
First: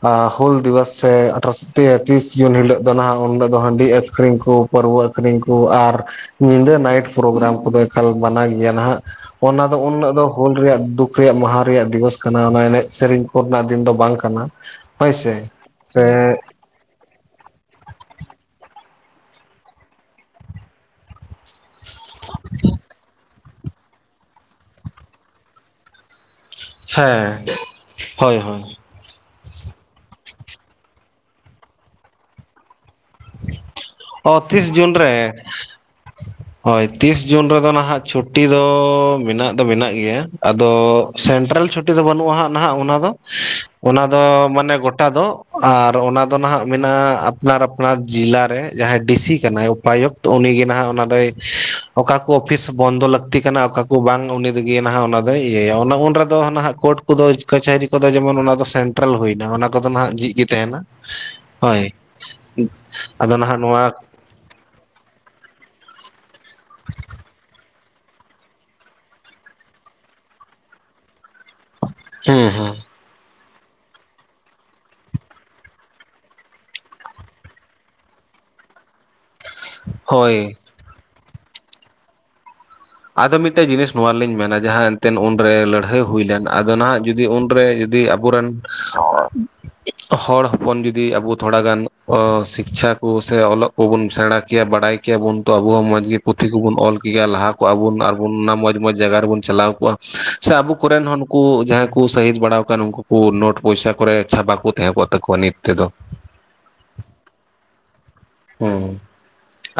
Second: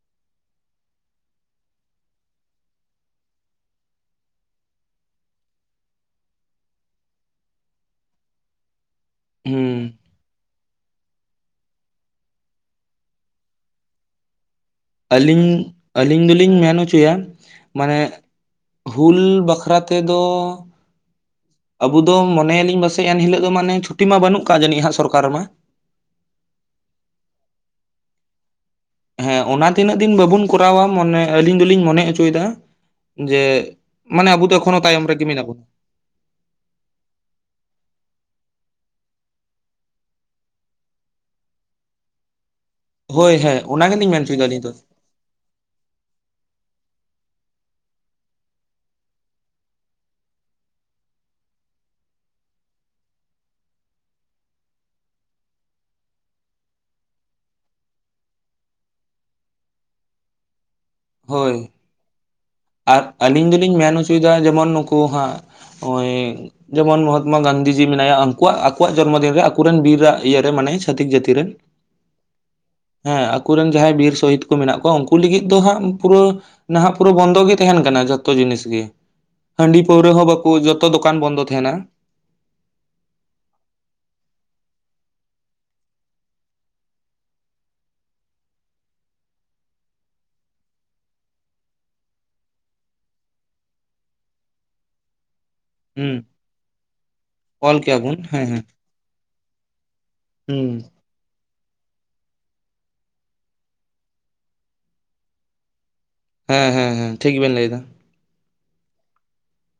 ᱟ ᱦᱩᱞ ᱫᱤᱵᱚᱥ ᱥᱮ ᱟᱴᱷᱟᱥ ᱛᱮ ᱛᱤᱥ ᱡᱩᱱ ᱦᱤᱞᱳᱜ ᱫᱚ ᱱᱟᱦᱟᱜ ᱩᱱᱦᱤᱞᱳᱜ ᱫᱚ ᱦᱟᱺᱰᱤ ᱟᱹᱠᱷᱨᱤᱧ ᱠᱚ ᱯᱟᱹᱨᱣᱟᱹ ᱟᱹᱠᱷᱨᱤᱧ ᱠᱚ ᱟᱨ ᱧᱤᱫᱟᱹ ᱱᱟᱭᱤᱴ ᱯᱨᱳᱜᱨᱟᱢ ᱠᱚ ᱫᱚ ᱮᱠᱟᱞ ᱢᱟᱱᱟ ᱜᱮᱭᱟ ᱱᱟᱦᱟᱜ᱾ ᱚᱱᱟ ᱦᱩᱸ ᱫᱚ ᱩᱱ ᱦᱤᱞᱳᱜ ᱫᱚ ᱦᱩᱞ ᱨᱮᱭᱟᱜ ᱫᱩᱠ ᱨᱮᱭᱟᱜ ᱢᱟᱦᱟ ᱨᱮᱭᱟᱜ ᱫᱤᱵᱚᱥ ᱠᱟᱱᱟ᱾ ᱚᱱᱟ ᱮᱱᱮᱡ ᱥᱮᱨᱮᱧ ᱠᱩᱜ ᱠᱷᱚᱨᱱᱟᱜ ᱫᱤᱱ ᱫᱚ ᱵᱟᱝ ᱠᱟᱱᱟ᱾ ᱦᱳᱭ ᱟᱹᱞᱤᱧ ᱥᱮ ᱥᱮ ᱟᱹᱞᱤᱧ ᱫᱚ ᱞᱤᱧ ᱢᱮᱱ ᱚᱪᱚᱭᱟ᱾ ᱢᱟᱱᱮ ᱦᱩᱞ ᱵᱟᱠᱷᱨᱟ ᱛᱮ ᱫᱚ ᱟᱵᱩ ᱫᱚ ᱢᱚᱱᱮᱭᱟ ᱞᱤᱧ ᱯᱟᱥᱮᱡ ᱮᱱ ᱦᱤᱞᱳᱜ ᱫᱚ ᱢᱟᱱᱮ ᱪᱷᱩᱴᱤ ᱢᱟ ᱵᱟᱹᱱᱩᱜ ᱟᱠᱟᱜ ᱡᱟᱹᱱᱤᱡ ᱦᱟᱸᱜ ᱥᱚᱨᱠᱟᱨ ᱨᱮ ᱢᱟ ᱦᱮᱸ ᱦᱳᱭ ᱦᱳᱭ ᱦᱮᱸ ᱚᱱᱟ ᱛᱤᱱᱟᱹᱜ ᱫᱤᱱ ᱵᱟᱵᱩᱱ ᱠᱚᱨᱟᱣᱟ ᱢᱚᱱᱮ ᱟᱹᱞᱤᱧ ᱫᱚ ᱞᱤᱧ ᱢᱚᱱᱮ ᱚᱪᱩᱭ ᱮᱫᱟ᱾ ᱡᱮ ᱢᱟᱱᱮ ᱟᱵᱩ ᱫᱚ ᱮᱠᱷᱚᱱᱳ ᱛᱟᱭᱚᱢ ᱨᱮ ᱜᱤ ᱢᱮᱱᱟᱜ ᱵᱩᱱᱟ᱾ ᱦ <inaudible> ᱦᱳᱭ ᱛᱤᱥ ᱡᱩᱱ ᱨᱮ ᱫᱚ ᱱᱟᱦᱟᱜ ᱪᱷᱩᱴᱴᱤ ᱫᱚ ᱢᱮᱱᱟᱜ ᱫᱚ ᱢᱮᱱᱟᱜ ᱜᱮᱭᱟ᱾ ᱟᱫᱚ ᱥᱮᱱᱴᱨᱟᱞ ᱪᱷᱩᱴᱤ ᱫᱚ ᱵᱟᱹᱱᱩᱜᱼᱟ ᱦᱟᱸᱜ ᱱᱟᱦᱟᱜ ᱚᱱᱟ ᱫᱚ ᱦᱳᱭ ᱦᱮᱸ ᱚᱱᱟ ᱜᱮᱞᱤᱧ ᱫᱚ ᱢᱮᱱ ᱦᱚᱪᱚᱭᱮᱫᱟ ᱟᱹᱞᱤᱧ ᱢᱟᱱᱮ ᱜᱚᱴ ᱟᱫᱚᱜ ᱟᱨ ᱚᱱᱟ ᱫᱚ ᱱᱟᱦᱟᱜ ᱢᱮᱱᱟᱜᱼᱟ ᱟᱯᱱᱟᱨ <unintelligible> ᱡᱤᱞᱟᱮ ᱡᱟᱦᱟᱸᱭ ᱰᱤᱥᱤ ᱠᱟᱱᱟᱭ ᱩᱯᱟᱭᱩᱛ ᱩᱱᱤ ᱜᱮ ᱱᱟᱦᱟᱜ ᱚᱱᱟ ᱫᱚᱭ ᱚᱠᱟ ᱠᱚ ᱚᱯᱷᱤᱥ ᱵᱚᱱᱫᱚ ᱞᱟᱹᱠᱛᱤ ᱠᱟᱱᱟ ᱚᱠᱟ ᱠᱚ ᱵᱟᱝ ᱩᱱᱤ ᱜᱮ ᱱᱟᱦᱟᱜ ᱚᱱᱟ ᱫᱚᱭ ᱤᱭᱟᱹᱭᱟ ᱚᱱᱟ ᱩᱱ ᱨᱮ ᱫᱚ ᱱᱟᱦᱟᱜ ᱠᱳᱴ ᱩᱱᱠᱩ ᱫᱚ ᱠᱟᱪᱷᱟᱹᱨᱤ ᱠᱚ ᱫᱚ ᱡᱮᱢᱚᱱ ᱚᱱᱟ ᱫᱚ ᱥᱮᱱᱴᱨᱟᱞ ᱦᱩᱭ ᱱᱟ ᱚᱱᱟ ᱠᱚ ᱫᱚ ᱱᱟᱜ ᱡᱷᱤᱡᱽ ᱜᱮ ᱛᱟᱦᱮᱱᱟ᱾ ᱦᱳᱭ ᱟᱨ ᱟᱫᱚ ᱟᱹᱞᱤᱧ ᱱᱟᱦᱟᱜ ᱫᱚᱞᱤᱧ ᱱᱚᱣᱟ ᱢᱮᱱ ᱚᱪᱩᱭ ᱮᱫᱟ ᱡᱮᱢᱚᱱ ᱱᱩᱠᱩ ᱦᱟᱸᱜ ᱱᱚᱜᱼᱚᱭ ᱡᱮᱢᱚᱱ ᱢᱚᱦᱟᱛᱢᱟ ᱜᱟᱱᱰᱷᱤ ᱡᱤ ᱢᱮᱱᱟᱭᱟ ᱩᱱᱠᱩᱣᱟᱜ ᱟᱠᱚᱣᱟᱜ ᱡᱚᱱᱢᱚ ᱫᱤᱱ ᱨᱮ ᱟᱠᱩ ᱨᱮᱱ ᱵᱤᱨ ᱟᱜ ᱤᱭᱟᱹ ᱨᱮ ᱢᱟᱱᱮ ᱪᱷᱟᱹᱛᱤᱠ ᱡᱟᱹᱛᱤ ᱨᱮ ᱦᱮᱸ ᱦᱮᱸ ᱦᱮᱸ ᱟᱠ ᱩᱱᱠᱩ ᱨᱮᱱ ᱡᱟᱦᱟᱸᱭ ᱵᱤᱨ ᱥᱚᱦᱤᱫ ᱠᱚ ᱢᱮᱱᱟᱜ ᱠᱚᱣᱟ ᱾ᱩᱱᱠᱩ ᱞᱤᱜᱤᱫ ᱫᱚ ᱦᱟᱸᱜ ᱯᱩᱨᱟᱹ ᱱᱟᱦᱟᱜ ᱯᱩᱨᱟᱹ ᱵᱚᱱᱫᱚ ᱜᱮ ᱛᱟᱦᱮᱱ ᱠᱟᱱᱟ ᱡᱚᱛᱚ ᱡᱤᱱᱤᱥ ᱜᱮ ᱦᱟᱺᱰᱤ ᱯᱟᱹᱣᱨᱟᱹ ᱦᱚᱸ ᱵᱟᱠᱚ ᱦᱳᱭ ᱡᱚᱛᱚ ᱫᱚᱠᱟᱱ ᱵᱚᱱᱫᱚ ᱛᱟᱦᱮᱱᱟ᱾ ᱟᱫᱚ ᱢᱤᱫ ᱴᱮᱡᱽ ᱡᱤᱱᱤᱥ ᱱᱚᱣᱟ ᱨᱮᱞᱤᱧ ᱢᱮᱱᱟ ᱡᱟᱦᱟᱸ ᱮᱱᱛᱮᱫ ᱩᱱᱨᱮ ᱞᱟᱹᱲᱦᱟᱹᱭ ᱦᱩᱭ ᱞᱮᱱ ᱟᱫᱚ ᱱᱟᱦᱟᱜ ᱡᱩᱫᱤ ᱩᱱ ᱨᱮ ᱡᱩᱫᱤ ᱟᱵ ᱟᱵᱩ ᱨᱮᱱ ᱦᱚᱲ ᱦᱚᱯᱚᱱ ᱡᱩᱚᱫᱤ ᱟᱵᱚ ᱛᱷᱚᱲᱟᱜᱟᱱ ᱥᱤᱠᱪᱷᱟ ᱠᱚ ᱥᱮ ᱚᱞᱚᱜ ᱠᱚᱵᱚᱱ ᱥᱮᱬᱟ ᱠᱮᱭᱟ ᱵᱟᱰᱟᱭ ᱠᱮᱵᱚᱱ ᱛ ᱟᱵᱚ ᱦᱚᱸ ᱢᱚᱡᱽ ᱦᱩᱸ ᱜᱮ ᱯᱩᱛᱷᱤ ᱠᱚᱵᱚᱱ ᱚᱞ ᱠᱮᱭᱟ ᱞᱟᱦᱟ ᱚᱞ ᱠᱮᱭᱟ ᱵᱚᱱ ᱦᱮᱸ ᱟᱨᱵᱟᱱ ᱦᱮᱸ ᱢᱚᱡ ᱢᱚᱡ ᱡᱟᱜᱟ ᱨᱮᱵᱚᱱ ᱪᱟᱞᱟᱣ ᱠᱚᱜ-ᱟ ᱥᱮ ᱦᱩᱸ ᱟᱵᱚ ᱠᱚᱨᱮᱱ ᱮ ᱱᱩᱠᱩ ᱡᱟᱦᱟᱸᱭ ᱠᱩ ᱥᱟᱹᱦᱤᱡ ᱵᱟᱲᱟ ᱟᱠᱟᱫ ᱩᱱᱠᱩ ᱞᱳᱴ ᱯᱚᱭᱥᱟ ᱠᱚ ᱨᱮ ᱪᱷᱟᱵᱟ ᱠᱚ ᱛᱟᱦᱮᱸ ᱠᱚᱜ ᱛᱟᱠᱚᱣᱟ ᱱᱤᱛ ᱛᱮ ᱫᱚ ᱦᱮᱸ ᱦᱮᱸ ᱦᱮᱸ ᱴᱷᱤᱠ ᱵᱮᱱ ᱞᱟᱹᱭ ᱮᱫᱟ ᱦᱩᱸ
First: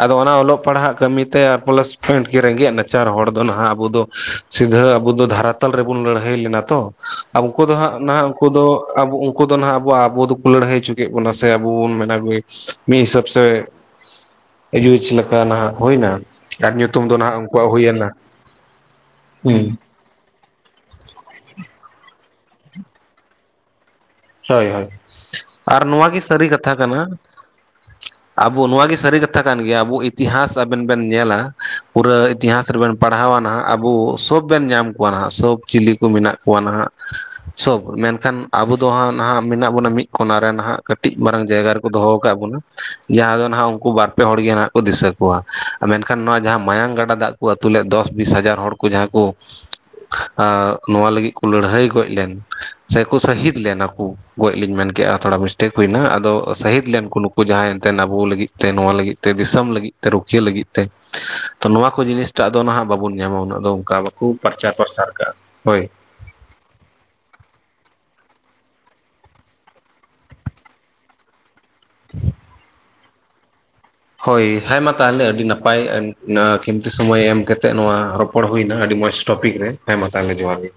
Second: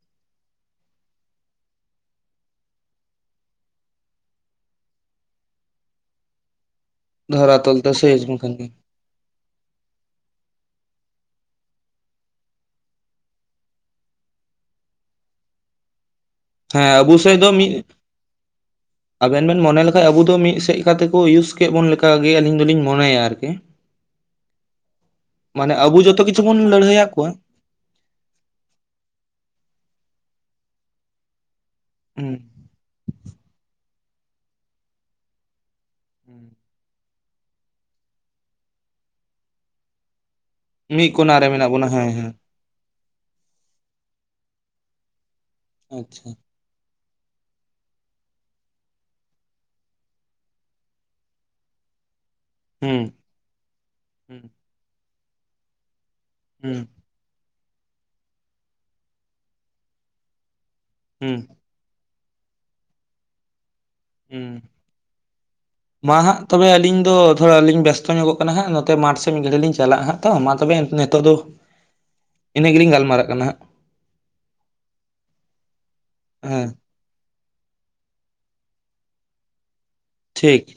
ᱟᱫᱚ ᱚᱱᱟ ᱚᱞᱚᱜ ᱯᱟᱲᱦᱟᱜ ᱠᱟᱹᱢᱤ ᱛᱮ ᱟᱯᱳ ᱞᱳᱥᱠᱤᱴ ᱨᱮᱸᱜᱮᱡ ᱱᱟᱪᱟᱨ ᱦᱚᱲ ᱫᱚ ᱱᱟᱦᱟᱜ ᱟᱵᱚ ᱫᱚ ᱥᱤᱫᱷᱟᱹ ᱟᱵᱚ ᱫᱚ ᱫᱷᱟᱨᱟ ᱛᱟᱞ ᱨᱮᱵᱚᱱ ᱞᱟᱹᱲᱦᱟᱹᱭ ᱞᱮᱱᱟ ᱛᱚ, ᱫᱷᱚᱨᱟ ᱩᱱᱠᱩ ᱫᱚ ᱛᱚᱞ ᱛᱮ ᱦᱟᱸᱜ ᱥᱮ ᱱᱟᱜ ᱦᱤᱡᱩᱜ ᱩᱱᱠᱩ ᱠᱟᱱ ᱫᱚ ᱜᱮ ᱟᱵᱚ ᱩᱱᱠᱩ ᱫᱚ ᱱᱟᱦᱟᱜ ᱟᱵᱚ ᱟᱵᱚ ᱫᱚ ᱠᱚ ᱞᱟᱹᱲᱦᱟᱹᱭ ᱪᱩ ᱠᱮᱫ ᱵᱚᱱᱟ ᱥᱮ ᱟᱵᱚ ᱵᱚᱱ ᱢᱮᱱᱟ ᱢᱤᱫ ᱦᱤᱥᱟᱹᱵ ᱥᱮ ᱤᱭᱩᱡᱽ ᱞᱮᱠᱟ ᱱᱟᱦᱟᱜ ᱦᱩᱭ ᱱᱟ ᱦᱮᱸ ᱟᱵᱚ ᱥᱮᱡ ᱫᱚ ᱢᱤᱫ ᱟᱵᱮᱱ ᱵᱮᱱ ᱦᱩᱸ ᱢᱚᱱᱮ ᱞᱮᱠᱷᱟ ᱟᱵᱩ ᱫᱚ ᱢᱤᱫ ᱥᱮᱫ ᱠᱟ ᱛᱮ ᱠᱚ ᱤᱭᱩᱡ ᱠᱮᱫ ᱵᱚᱱ ᱞᱮᱠᱟᱜᱮ ᱟᱹᱞᱤᱧ ᱫᱚ ᱞᱤᱧ ᱢᱚᱱᱮᱭᱟ᱾ ᱟᱨᱠᱤ ᱦᱳᱭ ᱦᱳᱭ ᱢᱟᱱᱮ ᱟᱨ ᱟᱵᱚ ᱱᱚᱣᱟ ᱡᱚᱛᱚ ᱜᱮ ᱠᱤᱪᱷᱩ ᱥᱟᱹᱨᱤ ᱵᱚᱱ ᱠᱟᱛᱷᱟ ᱠᱟᱱᱟ᱾ ᱞᱟᱹᱲᱦᱟᱹᱭᱟᱜ ᱠᱚᱣᱟ ᱟᱵᱚ ᱱᱚᱣᱟ ᱜᱮ ᱥᱟᱹᱨᱤ ᱠᱟᱛᱷᱟ ᱠᱟᱱ ᱜᱮᱭᱟ ᱟᱵᱚ ᱤᱛᱤᱦᱟᱸᱥ ᱟᱵᱮᱱ ᱵᱮᱱ ᱧᱮᱞᱟ ᱯᱩᱨᱟᱹ ᱦᱩᱸ ᱤᱛᱤᱦᱟᱸᱥ ᱨᱮᱵᱮᱱ ᱯᱟᱲᱦᱟᱣᱟ ᱱᱟᱦᱟᱜ ᱟᱵᱚ ᱥᱳᱵ ᱵᱮᱱ ᱧᱟᱢ ᱠᱚᱣᱟ ᱱᱟᱦᱟᱜ ᱥᱳᱵ ᱪᱤᱞᱤ ᱠᱚ ᱢᱮᱱᱟᱜ ᱠᱚᱣᱟ ᱱᱟᱦᱟᱜ ᱥᱚᱵ ᱢᱮᱱᱠᱷᱟᱱ ᱟᱵᱚ ᱫᱚ ᱦᱟᱸᱜ ᱱᱟᱦᱜ ᱢᱮᱱᱟᱜ ᱵᱚᱱᱟ ᱢᱤᱫ ᱠᱚᱱᱟ ᱨᱮ ᱦᱟᱸᱜ ᱢᱤᱫ ᱠᱟᱹᱴᱤᱡ ᱠᱚᱱᱟ ᱢᱟᱨᱟᱝ ᱨᱮ ᱢᱮᱱᱟᱜ ᱡᱟᱭᱜᱟ ᱵᱚᱱᱟ ᱨᱮᱠᱚ ᱫᱚᱦᱚ ᱦᱮᱸ ᱦᱮᱸ ᱟᱠᱟᱫ ᱵᱚᱱᱟ ᱡᱟᱦᱟᱸ ᱫᱚ ᱦᱟᱜ ᱩᱱᱠᱩ ᱵᱟᱨᱯᱮ ᱦᱚᱲ ᱜᱮ ᱦᱟᱸᱜ ᱠᱚ ᱫᱤᱥᱟᱹ ᱠᱚᱣᱟ ᱢᱮᱱᱠᱷᱟᱱ ᱟᱪᱪᱷᱟ ᱱᱚᱣᱟ ᱡᱟᱦᱟᱸ᱾ ᱢᱟᱭᱟᱝ ᱜᱟᱰᱟ ᱫᱟᱜ ᱠᱚ ᱟᱛᱩ ᱞᱮᱫ ᱫᱚᱥ ᱵᱤᱥ ᱦᱟᱡᱟᱨ ᱦᱚᱲ ᱠᱚ ᱡᱟᱦᱟᱸ ᱠᱚ ᱱᱚᱣᱟ ᱞᱟᱹᱜᱤᱫ ᱠᱚ ᱞᱟᱹᱲᱦᱟᱹᱭ ᱜᱚᱡ ᱞᱮᱱ ᱦᱩᱸ ᱥᱮᱠᱚ ᱥᱟᱹᱦᱤᱫ ᱞᱮᱱᱟᱠᱚ ᱦᱩᱸ ᱜᱚᱡ ᱞᱤᱧ ᱢᱮᱱ ᱠᱮᱫᱮᱜ-ᱟ ᱛᱷᱚᱲᱟ ᱢᱤᱥᱴᱮᱠ ᱦᱩᱭᱱᱟ ᱟᱫᱚ ᱦᱩᱸ ᱥᱟᱹᱦᱤᱫ ᱞᱮᱱ ᱠᱚ ᱱᱩᱠᱩ᱾ ᱩᱱᱠᱩ ᱡᱟᱦᱟᱸᱭ ᱮᱱᱛᱮ ᱟᱵᱚ ᱞᱟᱹᱜᱤᱫ ᱛᱮ ᱱᱚᱣᱟ ᱞᱟᱹᱜᱤᱫ ᱛᱮ ᱫᱤᱥᱚᱢ ᱞᱟᱹᱜᱤᱫ ᱛᱮ ᱨᱩᱠᱷᱤᱭᱟᱹ ᱞᱟᱹᱜᱤᱫ ᱛᱮ ᱦᱩᱸ ᱛᱚ ᱱᱚᱣᱟ ᱠᱚ ᱡᱤᱱᱤᱥᱴᱟᱜ ᱫᱚ ᱱᱟᱦᱟᱜ ᱵᱟᱵᱚᱱ ᱧᱟᱢᱟ ᱩᱱᱟᱹᱜ ᱫᱚ ᱚᱱᱠᱟ ᱵᱟᱠᱚ ᱦᱩᱸ ᱯᱟᱨᱪᱟᱨ ᱯᱨᱟᱨᱪᱟᱨ ᱠᱟᱜ-ᱟ ᱦᱳᱭ ᱢᱟ ᱦᱟᱸᱜ ᱛᱚᱵᱮ ᱟᱹᱞᱤᱧ ᱫᱚ ᱛᱷᱚᱲᱟ ᱞᱤᱧ ᱵᱮᱥᱛᱚ ᱧᱚᱜᱚᱜ ᱠᱟᱱᱟ ᱦᱟᱸᱜ ᱱᱚᱛᱮ ᱢᱟᱴᱷ ᱥᱮ ᱢᱤᱫ ᱜᱷᱟᱹᱲᱤᱡ ᱞᱤᱧ ᱪᱟᱞᱟᱜ ᱦᱟᱸᱜ ᱛᱚ ᱢᱟ ᱛᱚᱵᱮ ᱱᱤᱛᱚᱜ ᱫᱚ ᱤᱱᱟᱹᱜ ᱜᱮ ᱞᱤᱧ ᱜᱟᱞᱢᱟᱨᱟᱜ ᱠᱟᱱᱟ ᱦᱟᱸᱜ ᱦᱳᱭ ᱦᱮᱸ ᱢᱟ ᱛᱟᱦᱚᱞᱮ ᱟᱹᱰᱤ ᱱᱟᱯᱟᱭ᱾ ᱦᱮᱸ ᱥᱚᱢᱚᱭ ᱮᱢ ᱠᱟᱛᱮᱮᱫ ᱱᱚᱣᱟ ᱨᱚᱯᱚᱲ ᱦᱩᱭᱱᱟ ᱟᱹᱰᱤ ᱢᱚᱸᱡᱽ ᱴᱚᱯᱤᱠ ᱨᱮ ᱦᱮᱸ ᱢᱟ ᱛᱟᱦᱚᱞᱮ ᱡᱚᱦᱟᱨ ᱴᱷᱤᱠ ᱜᱮ᱾